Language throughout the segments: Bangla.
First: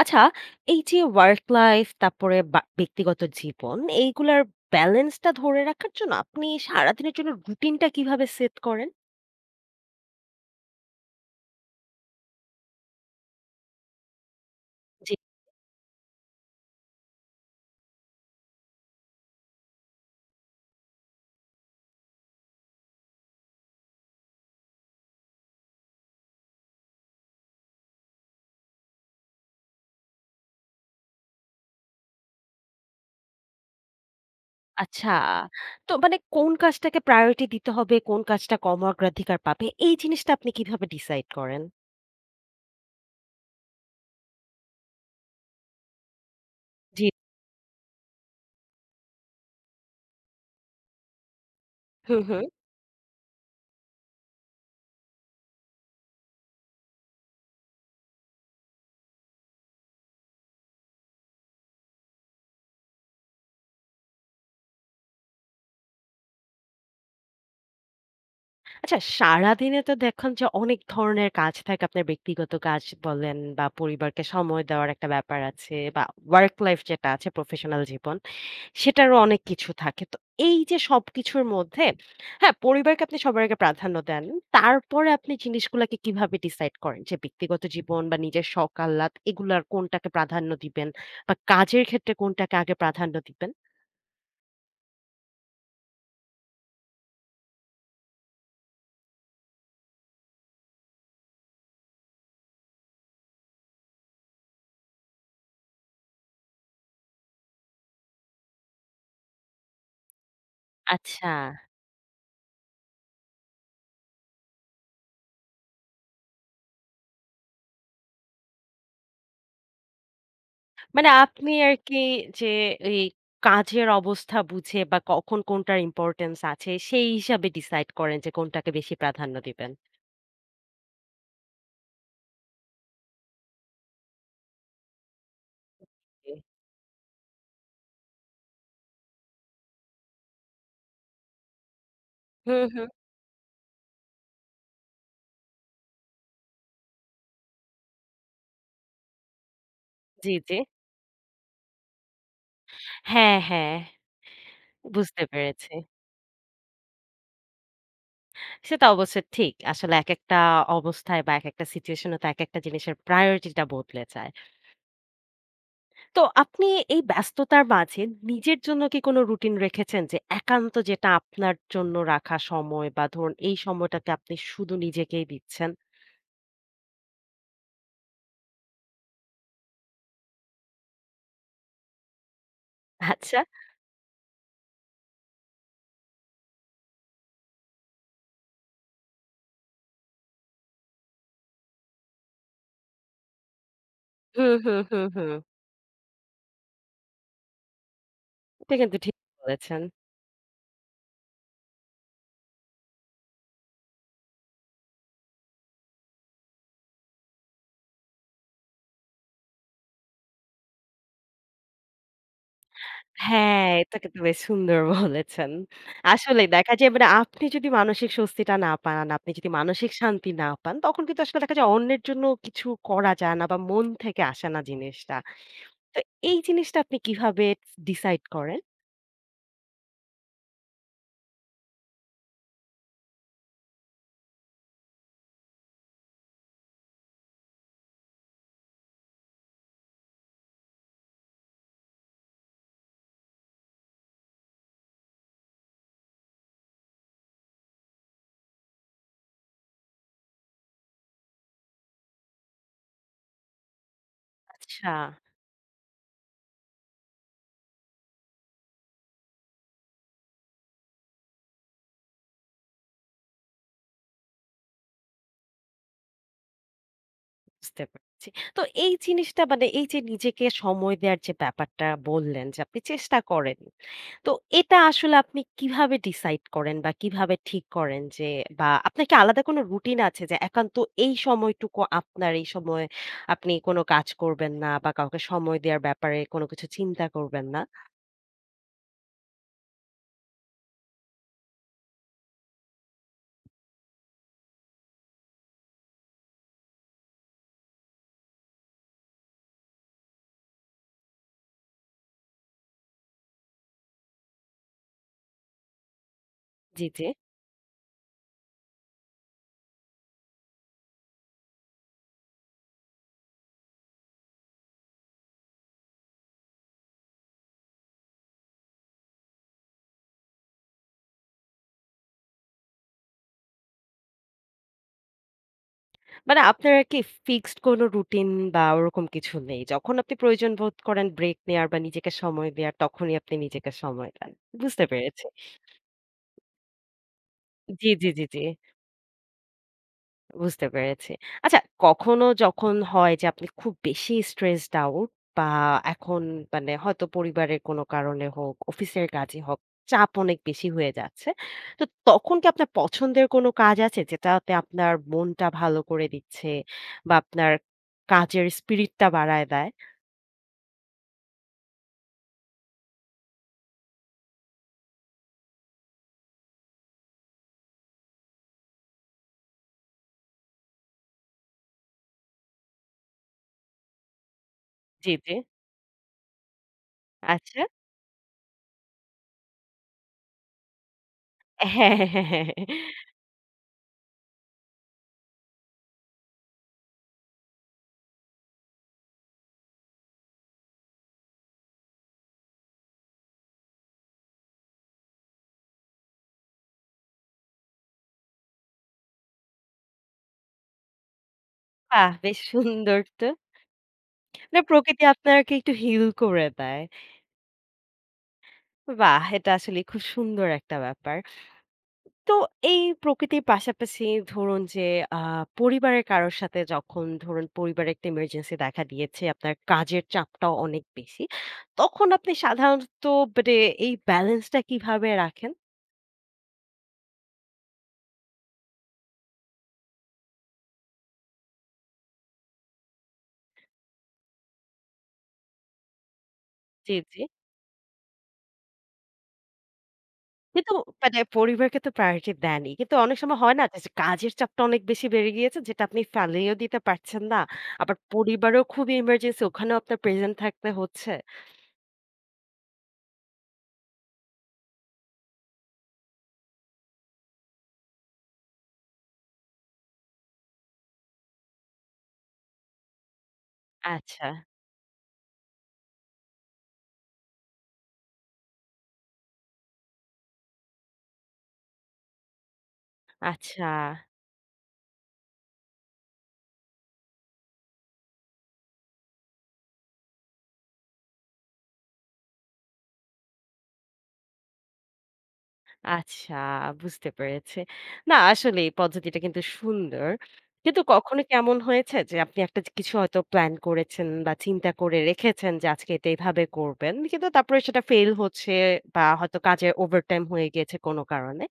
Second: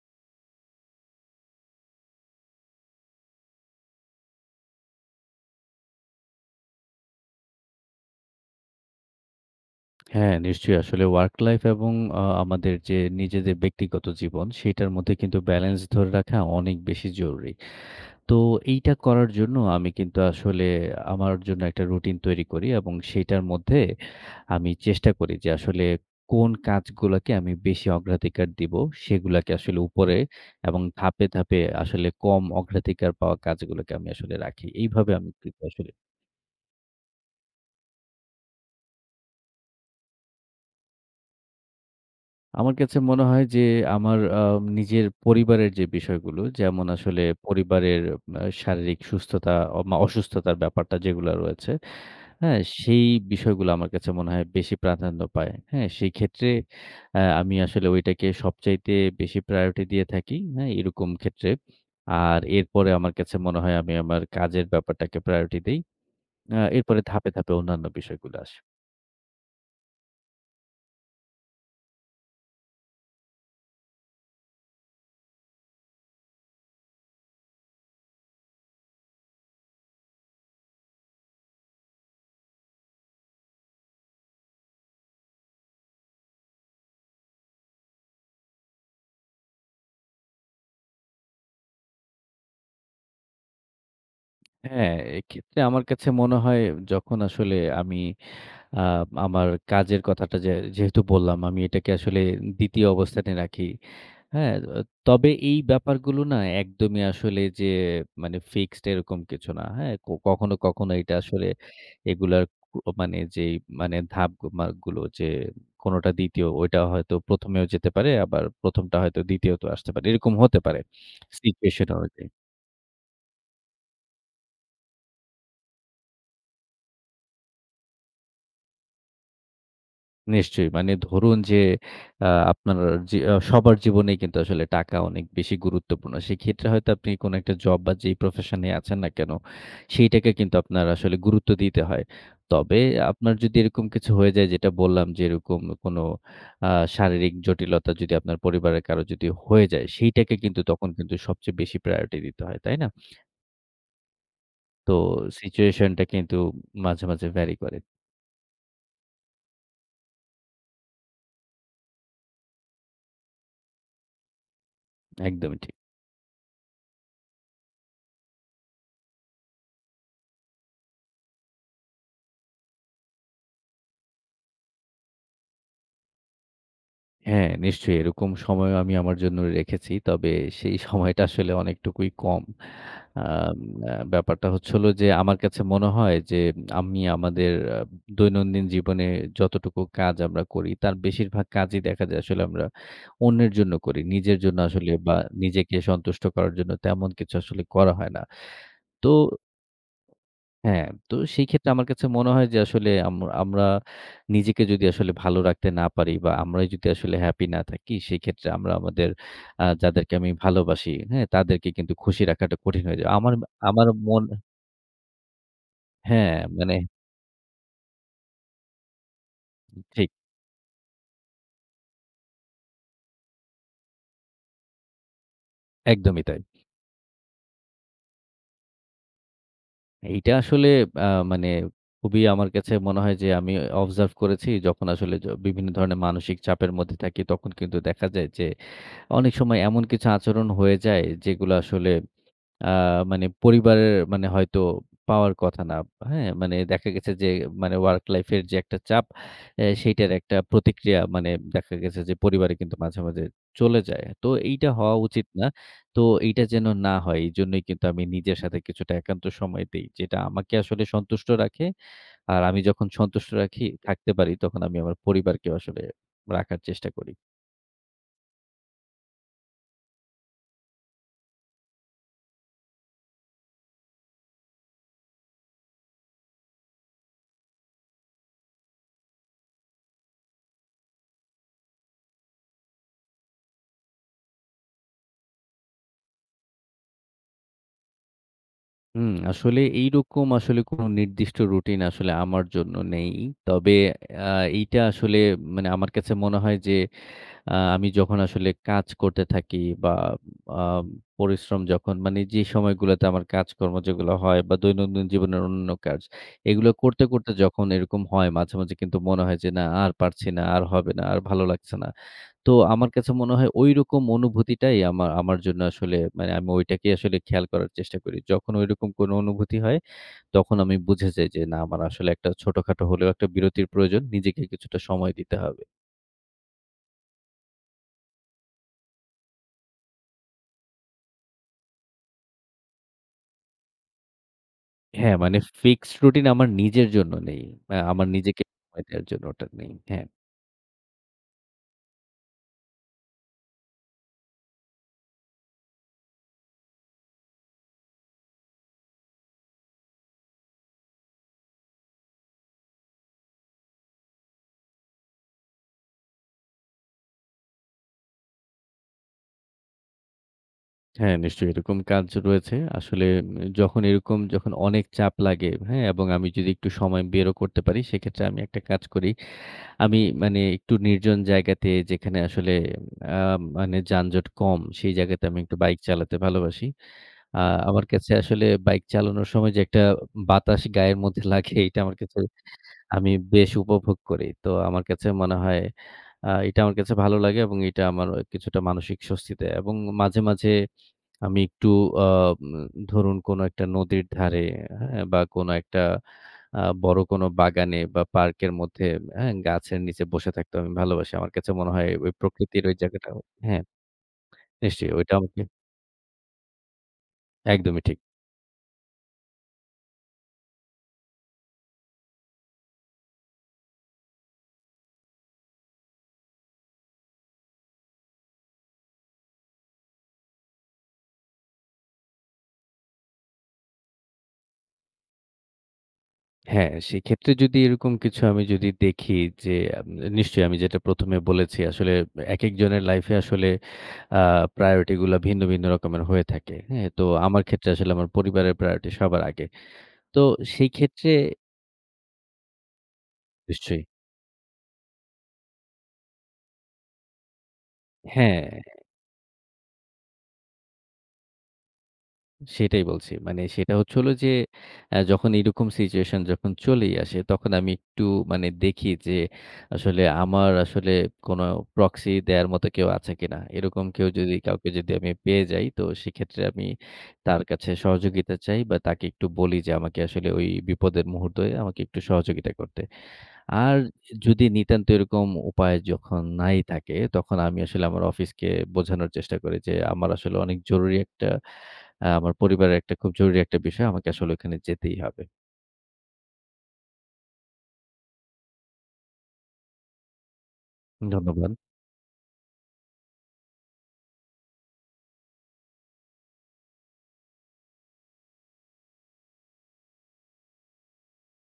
আচ্ছা, এই যে work life তারপরে বা ব্যক্তিগত জীবন, এইগুলার ব্যালেন্সটা ধরে রাখার জন্য আপনি সারাদিনের জন্য রুটিনটা কিভাবে সেট করেন? হ্যাঁ, নিশ্চয়ই। আসলে ওয়ার্ক লাইফ এবং আমাদের যে নিজেদের ব্যক্তিগত জীবন, সেটার মধ্যে জি। কিন্তু ব্যালেন্স ধরে রাখা অনেক বেশি জরুরি। তো এইটা করার জন্য আমি কিন্তু আসলে আমার জন্য একটা রুটিন তৈরি করি এবং সেটার মধ্যে আমি চেষ্টা করি যে আসলে কোন কাজগুলাকে আমি বেশি অগ্রাধিকার দিব, সেগুলাকে আসলে উপরে এবং ধাপে, ধাপে আসলে কম অগ্রাধিকার পাওয়া কাজগুলোকে আমি আসলে রাখি। আচ্ছা। এইভাবে আমি কিন্তু আসলে তো মানে কোন কাজটাকে priority দিতে হবে, কোন কাজটা কম অগ্রাধিকার পাবে, এই জিনিসটা আপনি কিভাবে ডিসাইড করেন? আমার কাছে মনে হয় যে আমার নিজের পরিবারের যে বিষয়গুলো, যেমন জি। আসলে পরিবারের শারীরিক সুস্থতা, অসুস্থতার ব্যাপারটা যেগুলা রয়েছে, হুম, হুম। হ্যাঁ? সেই বিষয়গুলো আমার কাছে মনে হয় বেশি প্রাধান্য পায়। হ্যাঁ? সেই ক্ষেত্রে আমি আসলে ওইটাকে সবচাইতে বেশি প্রায়োরিটি দিয়ে থাকি, হ্যাঁ? এরকম ক্ষেত্রে। আর এরপরে আমার কাছে মনে হয় আমি আমার কাজের ব্যাপারটাকে প্রায়োরিটি দেই। এরপরে ধাপে, ধাপে অন্যান্য বিষয়গুলো আসে। আচ্ছা, সারাদিনে তো দেখেন যে অনেক ধরনের কাজ থাকে। আপনার ব্যক্তিগত কাজ বলেন বা পরিবারকে সময় দেওয়ার একটা ব্যাপার আছে বা work life যেটা আছে প্রফেশনাল জীবন। সেটারও অনেক কিছু থাকে। তো এই যে সবকিছুর মধ্যে হ্যাঁ, পরিবারকে আপনি সবার আগে প্রাধান্য দেন। তারপরে আপনি জিনিসগুলাকে কিভাবে ডিসাইড করেন? যে ব্যক্তিগত জীবন বা নিজের শখ আহ্লাদ এগুলার কোনটাকে প্রাধান্য দিবেন বা কাজের ক্ষেত্রে কোনটাকে আগে প্রাধান্য দিবেন? হ্যাঁ, এক্ষেত্রে আমার কাছে মনে হয় যখন আসলে আমি আ আমার কাজের কথাটা যেহেতু বললাম, আমি এটাকে আসলে ২য় অবস্থানে রাখি। হ্যাঁ? তবে এই ব্যাপারগুলো না একদমই আসলে যে মানে ফিক্সড এরকম কিছু না। হ্যাঁ? কখনো, কখনো এটা আচ্ছা। আসলে এগুলার কু মানে যেই মানে ধাপ মা গুলো যে কোনোটা ২য় ওইটা হয়তো ১ম এও যেতে পারে আবার ১ম টা হয়তো ২য় তেও আসতে পারে। এরকম হতে পারে মানে আপনি সিচুয়েশন আরকি অনুযায়ী। যে এই কাজের অবস্থা বুঝে বা কখন কোনটার ইম্পোর্টেন্স আছে সেই হিসাবে ডিসাইড করেন যে কোনটাকে বেশি প্রাধান্য দিবেন? নিশ্চয়ই। মানে ধরুন যে আ আপনার যে সবার জীবনেই কিন্তু আসলে টাকা অনেক বেশি গুরুত্বপূর্ণ। জি। সেক্ষেত্রে হয়তো আপনি কোনো একটা জব বা যেই প্রফেশন এ আছেন না কেন, সেইটাকে কিন্তু আপনার আসলে গুরুত্ব দিতে হয়। হুম, তবে হুম। আপনার যদি এরকম কিছু হয়ে যায় যেটা বললাম যে এরকম কোনো আ শারীরিক জটিলতা যদি আপনার পরিবারের কারো যদি হয়ে যায়, জি, সেইটাকে জি। কিন্তু তখন কিন্তু সবচেয়ে বেশি প্রায়োরিটি দিতে হয়। তাই না? হ্যাঁ, হ্যাঁ। তো বুঝতে পেরেছি। সিচুয়েশনটা কিন্তু মাঝে, মাঝে ভ্যারি করে। সেটা অবশ্য ঠিক। আসলে একেকটা অবস্থায় বা একেকটা সিচুয়েশন এ তো একেকটা জিনিসের প্রায়োরিটি টা বদলে যায়। একদমই ঠিক। তো আপনি এই ব্যস্ততার মাঝে নিজের জন্য কি কোনো রুটিন রেখেছেন যে একান্ত যেটা আপনার জন্য রাখা সময় বা ধরুন এই সময়টাকে আপনি শুধু নিজেকেই দিচ্ছেন? হ্যাঁ, নিশ্চয়ই এরকম সময়ও আমি আমার জন্য রেখেছি। তবে সেই সময়টা আসলে অনেকটুকুই কম। আচ্ছা। আম আ ব্যাপারটা হচ্ছে হলো যে আমার কাছে মনে হয় যে আমি আমাদের আ দৈনন্দিন জীবনে যতটুকু কাজ আমরা করি তার বেশিরভাগ কাজই দেখা যায় আসলে আমরা অন্যের জন্য করি। নিজের হুম, জন্য হুম, আসলে হুম, বা হুম। নিজেকে সন্তুষ্ট করার জন্য তেমন কিছু আসলে করা হয় না। এটা কিন্তু তো ঠিক বলেছেন। হ্যাঁ, তো সেই ক্ষেত্রে আমার কাছে মনে হয় যে আসলে আমরা নিজেকে যদি আসলে ভালো রাখতে না পারি বা আমরাই যদি আসলে হ্যাপি না থাকি, সেক্ষেত্রে আমরা আমাদের যাদেরকে আমি ভালোবাসি, হ্যাঁ? তাদেরকে কিন্তু খুশি রাখাটা কঠিন হয়ে যায়। আমার হ্যাঁ, আমার এটা কিন্তু মন বেশ সুন্দর বলেছেন। হ্যাঁ, আসলেই দেখা মানে যায় মানে আপনি যদি মানসিক স্বস্তিটা না পান, আপনি যদি মানসিক ঠিক শান্তি না পান, তখন কিন্তু আসলে দেখা যায় অন্যের জন্য কিছু করা যায় না বা মন থেকে আসে না জিনিসটা। তো একদমই এই তাই। জিনিসটা আপনি কিভাবে ডিসাইড করেন? এইটা আসলে আ মানে খুবই আমার কাছে মনে হয় যে আমি অবজার্ভ করেছি যখন আসলে বিভিন্ন ধরনের মানসিক চাপের মধ্যে থাকি, তখন কিন্তু দেখা যায় যে অনেক সময় এমন কিছু আচরণ হয়ে যায় যেগুলো আসলে আ মানে পরিবারের মানে হয়তো পাওয়ার কথা না। হ্যাঁ? মানে দেখা গেছে যে মানে ওয়ার্ক লাইফ এর যে একটা চাপ সেইটার একটা প্রতিক্রিয়া মানে দেখা গেছে যে পরিবারে কিন্তু মাঝে, মাঝে চলে যায়। তো এইটা আচ্ছা, হওয়া উচিত না। তো এইটা যেন না হয় এইজন্যই কিন্তু আমি নিজের সাথে কিছুটা একান্ত সময় দেই। যেটা আমাকে আসলে সন্তুষ্ট রাখে। আর আমি যখন সন্তুষ্ট থাকতে পারি তখন আমি আমার পরিবারকেও আসলে রাখার চেষ্টা করি। বুঝতে পারছি। তো এই জিনিসটা মানে এই যে নিজেকে সময় দেওয়ার যে ব্যাপারটা বললেন যে আপনি চেষ্টা করেন তো এটা আসলে আপনি কিভাবে ডিসাইড করেন বা কিভাবে ঠিক করেন যে বা আপনার কি আলাদা কোনো রুটিন আছে যে একান্ত এই সময়টুকু আপনার, এই সময় আপনি কোনো কাজ করবেন না বা কাউকে সময় দেওয়ার ব্যাপারে কোনো কিছু চিন্তা করবেন না? হুম, আসলে এইরকম আসলে কোনো নির্দিষ্ট রুটিন আসলে আমার জন্য নেই। তবে আ এইটা আসলে মানে আমার কাছে মনে হয় যে আমি যখন আসলে কাজ করতে থাকি বা আ পরিশ্রম যখন মানে যে সময়গুলোতে আমার কাজকর্ম যেগুলো হয় বা দৈনন্দিন জীবনের অন্যান্য কাজ, এগুলো জি, জি। করতে, করতে যখন এরকম হয় মাঝে, মাঝে কিন্তু মনে হয় যে না আর পারছি না, আর হবে না, আর ভালো লাগছে না। তো আমার কাছে মনে হয় ঐরকম অনুভূতিটাই আমার জন্য আসলে মানে আমি ওইটাকেই আসলে খেয়াল করার চেষ্টা করি। যখন ঐরকম কোনো অনুভূতি হয়, তখন আমি বুঝে যাই যে না আমার আসলে একটা ছোটখাটো হলেও একটা বিরতির প্রয়োজন। নিজেকে কিছুটা সময় দিতে হবে। মানে আপনার আর কি ফিক্সড কোনো রুটিন বা ওরকম কিছু নেই? যখন আপনি প্রয়োজন বোধ করেন ব্রেক নেয়ার বা নিজেকে সময় দেয়ার তখনই আপনি নিজেকে সময় দেন। বুঝতে হ্যাঁ, পেরেছি। মানে ফিক্সড রুটিন আমার নিজের জন্য নেই। জি, আমার জি, জি, জি। নিজেকে সময় দেওয়ার জন্য ওটা নেই। হ্যাঁ। বুঝতে পেরেছি। আচ্ছা কখনো যখন হয় যে আপনি খুব বেশি স্ট্রেসড আউট বা এখন মানে হয়তো পরিবারের কোনো কারণে হোক, অফিসের কাজে হোক, চাপ অনেক বেশি হয়ে যাচ্ছে। তো তখন কি আপনার পছন্দের কোনো কাজ আছে যেটাতে আপনার মনটা ভালো করে দিচ্ছে বা আপনার কাজের স্পিরিটটা বাড়ায় দেয়? হ্যাঁ, নিশ্চয়ই এরকম কাজ রয়েছে। আসলে যখন এরকম যখন অনেক চাপ লাগে, হ্যাঁ? এবং আমি যদি একটু সময় বেরও করতে পারি, সেক্ষেত্রে আমি একটা কাজ করি। আমি মানে একটু নির্জন জায়গাতে যেখানে আসলে আ মানে যানজট কম, সেই জি, জায়গাতে জি। আমি একটু বাইক চালাতে ভালোবাসি। আ আচ্ছা। আমার কাছে আসলে বাইক চালানোর সময় যে একটা বাতাস গায়ের মধ্যে লাগে এটা হ্যাঁ, আমার হ্যাঁ, কাছে হ্যাঁ। হ্যাঁ, হ্যাঁ। আমি বেশ উপভোগ করি। তো আমার কাছে মনে হয় এটা আমার কাছে ভালো লাগে এবং এটা আমার কিছুটা মানসিক স্বস্তি দেয় এবং মাঝে, মাঝে আমি একটু আ উম ধরুন কোনো একটা নদীর ধারে, হ্যাঁ? বা কোনো একটা বড় কোনো বাগানে বা পার্কের মধ্যে, হ্যাঁ? গাছের নিচে বসে থাকতে আমি ভালোবাসি। আমার কাছে মনে হয় ওই বাহ! বেশ প্রকৃতির ওই সুন্দর জায়গাটা তো। হ্যাঁ, না নিশ্চয়ই প্রকৃতি ওইটা আমাকে আপনাকে একটু হিল করে দেয়। একদমই ঠিক। বাহ! এটা আসলে খুব সুন্দর একটা ব্যাপার। তো এই প্রকৃতির পাশাপাশি ধরুন যে আ পরিবারের কারোর সাথে যখন ধরুন পরিবারে একটা ইমার্জেন্সি দেখা দিয়েছে, আপনার কাজের চাপটাও অনেক বেশি। তখন আপনি সাধারণত মানে এই ব্যালেন্সটা কিভাবে রাখেন? হ্যাঁ, সেক্ষেত্রে যদি এরকম কিছু আমি যদি দেখি যে আম নিশ্চয়ই আমি যেটা ১ম এ বলেছি আসলে একেকজনের লাইফে আসলে আ প্রায়োরিটি গুলা ভিন্ন, ভিন্ন রকমের হয়ে থাকে। হ্যাঁ? জি, তো জি। আমার ক্ষেত্রে আসলে আমার পরিবারের প্রায়োরিটি সবার আগে। তো সেই কিন্তু ক্ষেত্রে মানে পরিবারকে তো প্রায়োরিটি দেনই। কিন্তু অনেক সময় হয় না যে নিশ্চয়ই। যে কাজের চাপটা অনেক বেশি বেড়ে গিয়েছে যেটা আপনি ফেলেও দিতে পারছেন না। আবার হ্যাঁ, পরিবারেও খুবই ইমার্জেন্সি ওখানেও আপনার প্রেজেন্ট থাকতে হচ্ছে। সেটাই বলছি। মানে সেটা হচ্ছে হলো যে, যখন এরকম সিচুয়েশন যখন চলেই আসে, তখন আমি একটু মানে দেখি যে, আসলে আমার আসলে কোনো প্রক্সি দেয়ার মতো কেউ আছে কিনা? এরকম কেউ আচ্ছা, যদি কাউকে যদি আমি পেয়ে যাই, তো সেক্ষেত্রে আমি তার কাছে সহযোগিতা চাই বা তাকে একটু বলি যে, আমাকে আসলে ওই বিপদের মুহূর্তে আমাকে একটু সহযোগিতা করতে। আচ্ছা। আর যদি নিতান্ত এরকম উপায় যখন নাই থাকে, তখন আমি আসলে আমার অফিসকে বোঝানোর চেষ্টা করি যে, আমার আসলে অনেক জরুরি একটা আমার পরিবারের একটা খুব জরুরি একটা বিষয়। আমাকে আসলে ওখানে যেতেই হবে। আচ্ছা, বুঝতে পেরেছি। না আসলে এই পদ্ধতিটা কিন্তু সুন্দর। কিন্তু কখনো কি ধন্যবাদ। এমন হয়েছে যে আপনি একটা কিছু হয়তো প্ল্যান করেছেন বা চিন্তা করে রেখেছেন যে আজকে এটা এভাবে করবেন। কিন্তু তারপরে সেটা ফেইল হচ্ছে বা হয়তো কাজে ওভারটাইম হয়ে গিয়েছে কোনো কারণে।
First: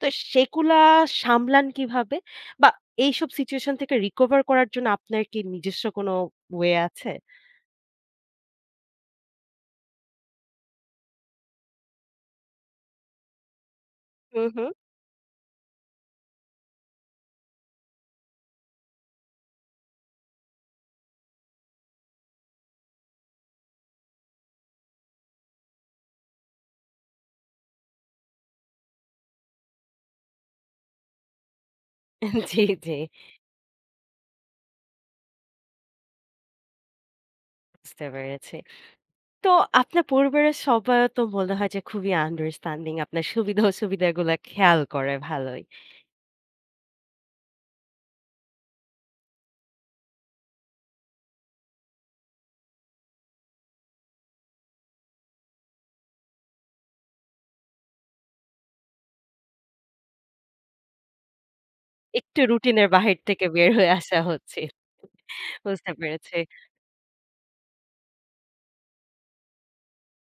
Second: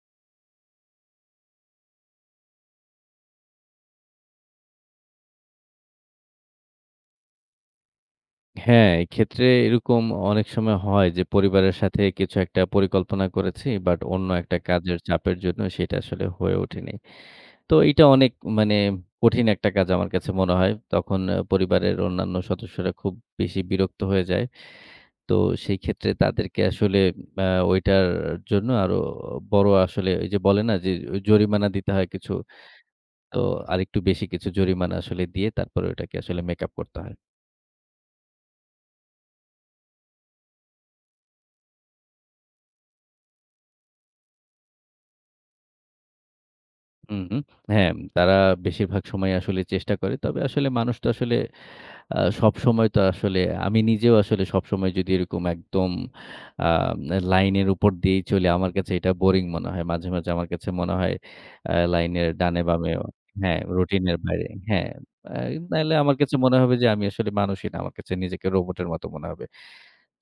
তো সেগুলা সামলান কিভাবে? বা এইসব সিচুয়েশন থেকে রিকভার করার জন্য আপনার কি নিজস্ব কোনো ওয়ে আছে? হ্যাঁ, এক্ষেত্রে এরকম অনেক সময় হয় যে, পরিবারের সাথে কিছু একটা পরিকল্পনা করেছি, বাট অন্য হুম, একটা হুম। কাজের চাপের জন্য সেটা আসলে হয়ে ওঠেনি। তো এইটা অনেক মানে কঠিন একটা কাজ আমার কাছে মনে হয়। তখন পরিবারের অন্যান্য সদস্যরা খুব বেশি বিরক্ত হয়ে যায়। তো সেই ক্ষেত্রে তাদেরকে আসলে আ ওইটার জন্য আরো বড় আসলে ওই যে বলে না যে জরিমানা দিতে হয় কিছু। জি, জি। তো আরেকটু বেশি কিছু জরিমানা আসলে দিয়ে তারপরে ওটাকে আসলে মেকআপ করতে হয়। বুঝতে পেরেছি। তো আপনার পরিবারের সবাই তো মনে হয় যে খুবই আন্ডারস্ট্যান্ডিং, আপনার সুবিধা অসুবিধাগুলা খেয়াল করে ভালোই। হুম, হুম। হ্যাঁ, তারা বেশিরভাগ সময় আসলে চেষ্টা করে। তবে আসলে মানুষ তো আসলে আ সবসময় তো আসলে আমি নিজেও আসলে সবসময় যদি এরকম একদম আ লাইনের উপর দিয়েই চলি, আমার কাছে এটা বোরিং মনে হয়। মাঝে, মাঝে আমার কাছে মনে হয় লাইনের একটু ডানে রুটিনের বামে বাহির থেকে হ্যাঁ, বের হয়ে রুটিনের আসা বাইরে। হচ্ছে। হ্যাঁ, আ বুঝতে নাহলে আমার কাছে পেরেছি। মনে হবে যে আমি আসলে মানুষই না। আমার কাছে নিজেকে রোবটের মতো মনে হবে।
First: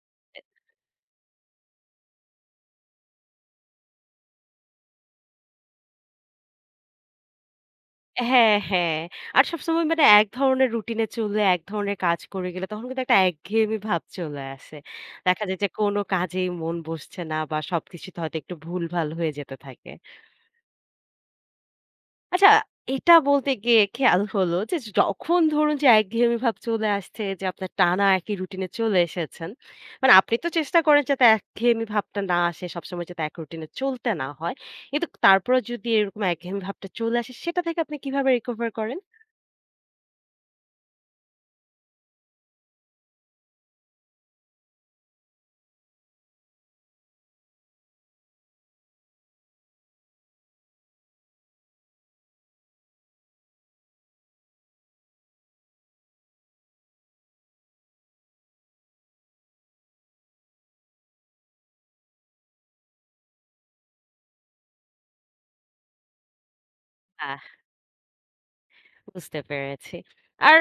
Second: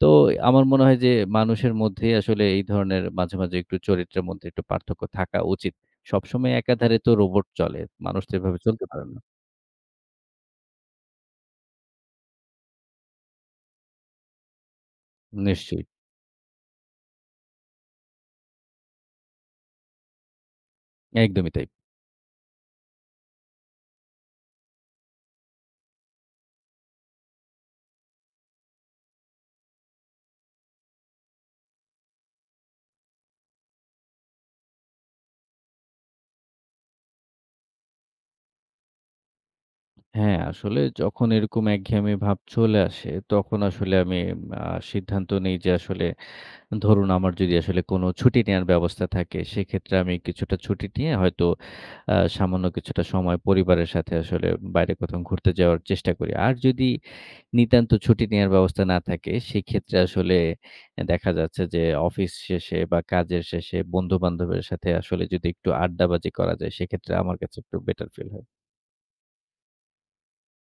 তো আমার মনে হয় যে মানুষের মধ্যেই আসলে এই ধরনের মাঝে, মাঝে একটু চরিত্রের মধ্যে একটু পার্থক্য থাকা উচিত। সবসময় একাধারে তো রোবট চলে। মানুষ তো হ্যাঁ, এভাবে চলতে হ্যাঁ। পারে না। আর সবসময় মানে এক ধরনের রুটিনে চললে, এক ধরনের কাজ করে গেলে তখন কিন্তু একটা একঘেয়েমি ভাব চলে আসে। দেখা যায় যে নিশ্চয়ই। কোনো কাজেই মন বসছে না বা সবকিছুতে হয়তো একটু ভুলভাল হয়ে যেতে থাকে। একদমই তাই। আচ্ছা, এটা বলতে গিয়ে খেয়াল হলো যে যখন ধরুন যে একঘেয়েমি ভাব চলে আসছে যে আপনার টানা একই রুটিনে চলে এসেছেন। মানে আপনি তো চেষ্টা করেন যাতে একঘেয়েমি ভাবটা না আসে, সবসময় যাতে এক রুটিনে চলতে না হয়। কিন্তু তারপরেও যদি এরকম একঘেয়েমি ভাবটা চলে আসে সেটা থেকে আপনি কিভাবে recover করেন? হ্যাঁ, আসলে যখন এরকম একঘেয়েমি ভাব চলে আসে, তখন আসলে আমি আ সিদ্ধান্ত নেই যে আসলে ধরুন আমার যদি আসলে কোনো ছুটি নেয়ার ব্যবস্থা থাকে, সেক্ষেত্রে আমি কিছুটা ছুটি নিয়ে হয়তো সামান্য কিছুটা সময় পরিবারের সাথে আসলে বাইরে কোথাও ঘুরতে যাওয়ার চেষ্টা করি। আর যদি নিতান্ত ছুটি নেয়ার ব্যবস্থা না থাকে, সেক্ষেত্রে আসলে দেখা যাচ্ছে যে অফিস শেষে বা কাজের শেষে বন্ধু-বান্ধবের সাথে আসলে যদি একটু আড্ডাবাজি করা যায়, সেক্ষেত্রে আমার আহ কাছে একটু বেটার ফিল হয়। বুঝতে পেরেছি। আর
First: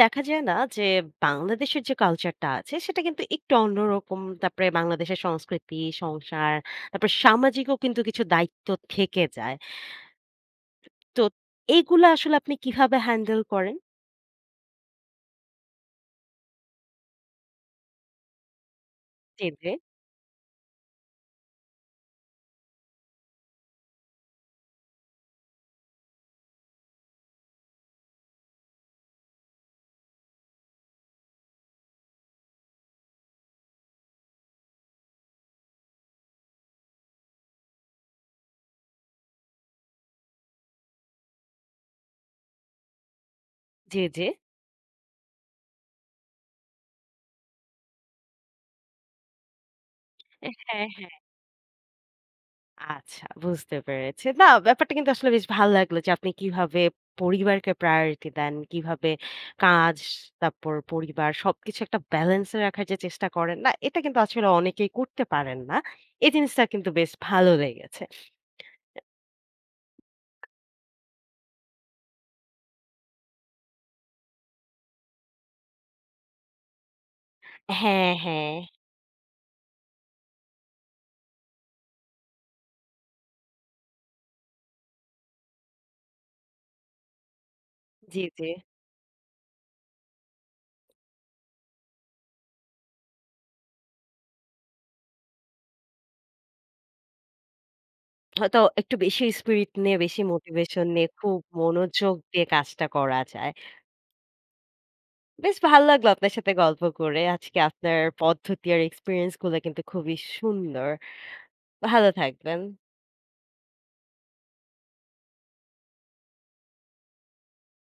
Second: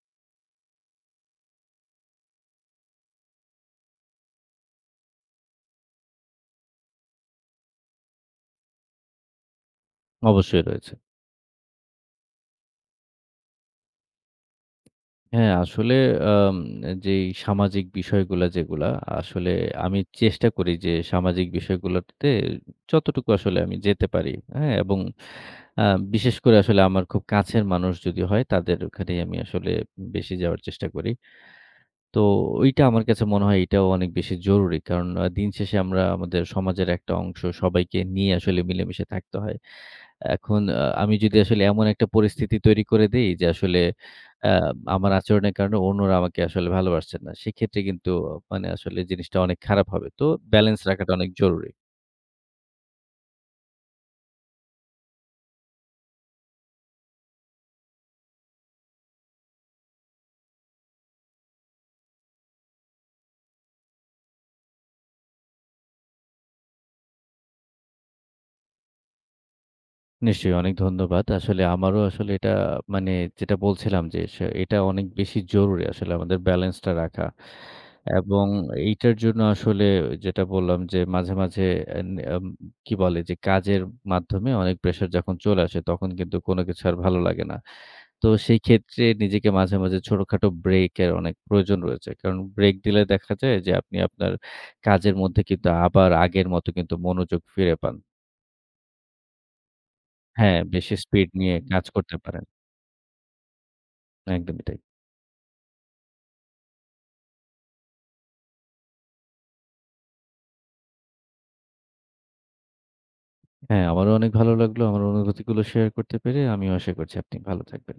দেখা যায় না যে বাংলাদেশের যে কালচারটা আছে সেটা কিন্তু একটু অন্যরকম। তারপরে বাংলাদেশের সংস্কৃতি, সংসার, তারপরে সামাজিকও কিন্তু কিছু দায়িত্ব থেকে যায়। অবশ্যই রয়েছে। তো এগুলা আসলে আপনি কিভাবে হ্যান্ডেল করেন? হ্যাঁ, আসলে আম যেই সামাজিক বিষয়গুলা যেগুলা, জি, আসলে জি। আমি চেষ্টা করি যে সামাজিক বিষয়গুলোতে যতটুকু আসলে আমি যেতে পারি, হ্যাঁ? এবং আ বিশেষ করে আসলে আমার খুব কাছের মানুষ যদি হয় তাদের ওখানেই আমি আসলে বেশি যাওয়ার চেষ্টা করি। তো ওইটা আমার কাছে মনে হয় এটাও অনেক বেশি জরুরি। কারণ দিন শেষে আমরা আমাদের সমাজের একটা অংশ সবাইকে নিয়ে আসলে মিলেমিশে থাকতে হয়। এখন আমি যদি আসলে এমন একটা পরিস্থিতি তৈরি করে দেই যে আসলে জি, জি। আ আমার আচরণের কারণে অন্যরা আমাকে আসলে ভালোবাসছে না। সেক্ষেত্রে কিন্তু মানে আসলে জিনিসটা অনেক খারাপ হবে। তো ব্যালেন্স হ্যাঁ, রাখাটা হ্যাঁ। অনেক জরুরি। আচ্ছা বুঝতে পেরেছি। না ব্যাপারটা কিন্তু আসলে বেশ ভালো লাগলো যে আপনি কিভাবে পরিবারকে প্রায়োরিটি দেন, কিভাবে কাজ, তারপর পরিবার সবকিছু একটা ব্যালেন্সে রাখার যে চেষ্টা করেন না, এটা কিন্তু আসলে অনেকেই করতে পারেন না। এই জিনিসটা কিন্তু বেশ ভালো লেগেছে। নিশ্চয়ই অনেক ধন্যবাদ। আসলে আমারও আসলে এটা মানে যেটা বলছিলাম যে সে এটা অনেক বেশি জরুরি আসলে আমাদের ব্যালেন্সটা রাখা। হ্যাঁ, এবং হ্যাঁ। এইটার জন্য আসলে যেটা বললাম যে মাঝে, মাঝে এন আম কি বলে যে কাজের মাধ্যমে অনেক প্রেশার যখন চলে আসে তখন কিন্তু কোনো কিছু আর ভালো লাগে না। জি, তো জি। সেই ক্ষেত্রে নিজেকে মাঝে, মাঝে ছোটখাটো ব্রেকের অনেক প্রয়োজন রয়েছে। কারণ ব্রেক দিলে দেখা যায় যে আপনি আপনার কাজের মধ্যে কিন্তু আবার আগের মতো কিন্তু মনোযোগ ফিরে পান। হয়তো একটু বেশি স্পিরিট নিয়ে, বেশি হ্যাঁ, মোটিভেশন বেশি নিয়ে স্পিড খুব নিয়ে কাজ মনোযোগ করতে পারেন। দিয়ে কাজটা করা যায়। একদমই তাই। বেশ ভালো লাগলো আপনার সাথে গল্প করে। আজকে আপনার পদ্ধতি আর এক্সপেরিয়েন্স গুলো কিন্তু খুবই সুন্দর। ভালো থাকবেন। হ্যাঁ, আমারও অনেক ভালো লাগলো। আমার অনুভূতিগুলো শেয়ার করতে পেরে আমিও আশা করছি আপনি ভালো থাকবেন।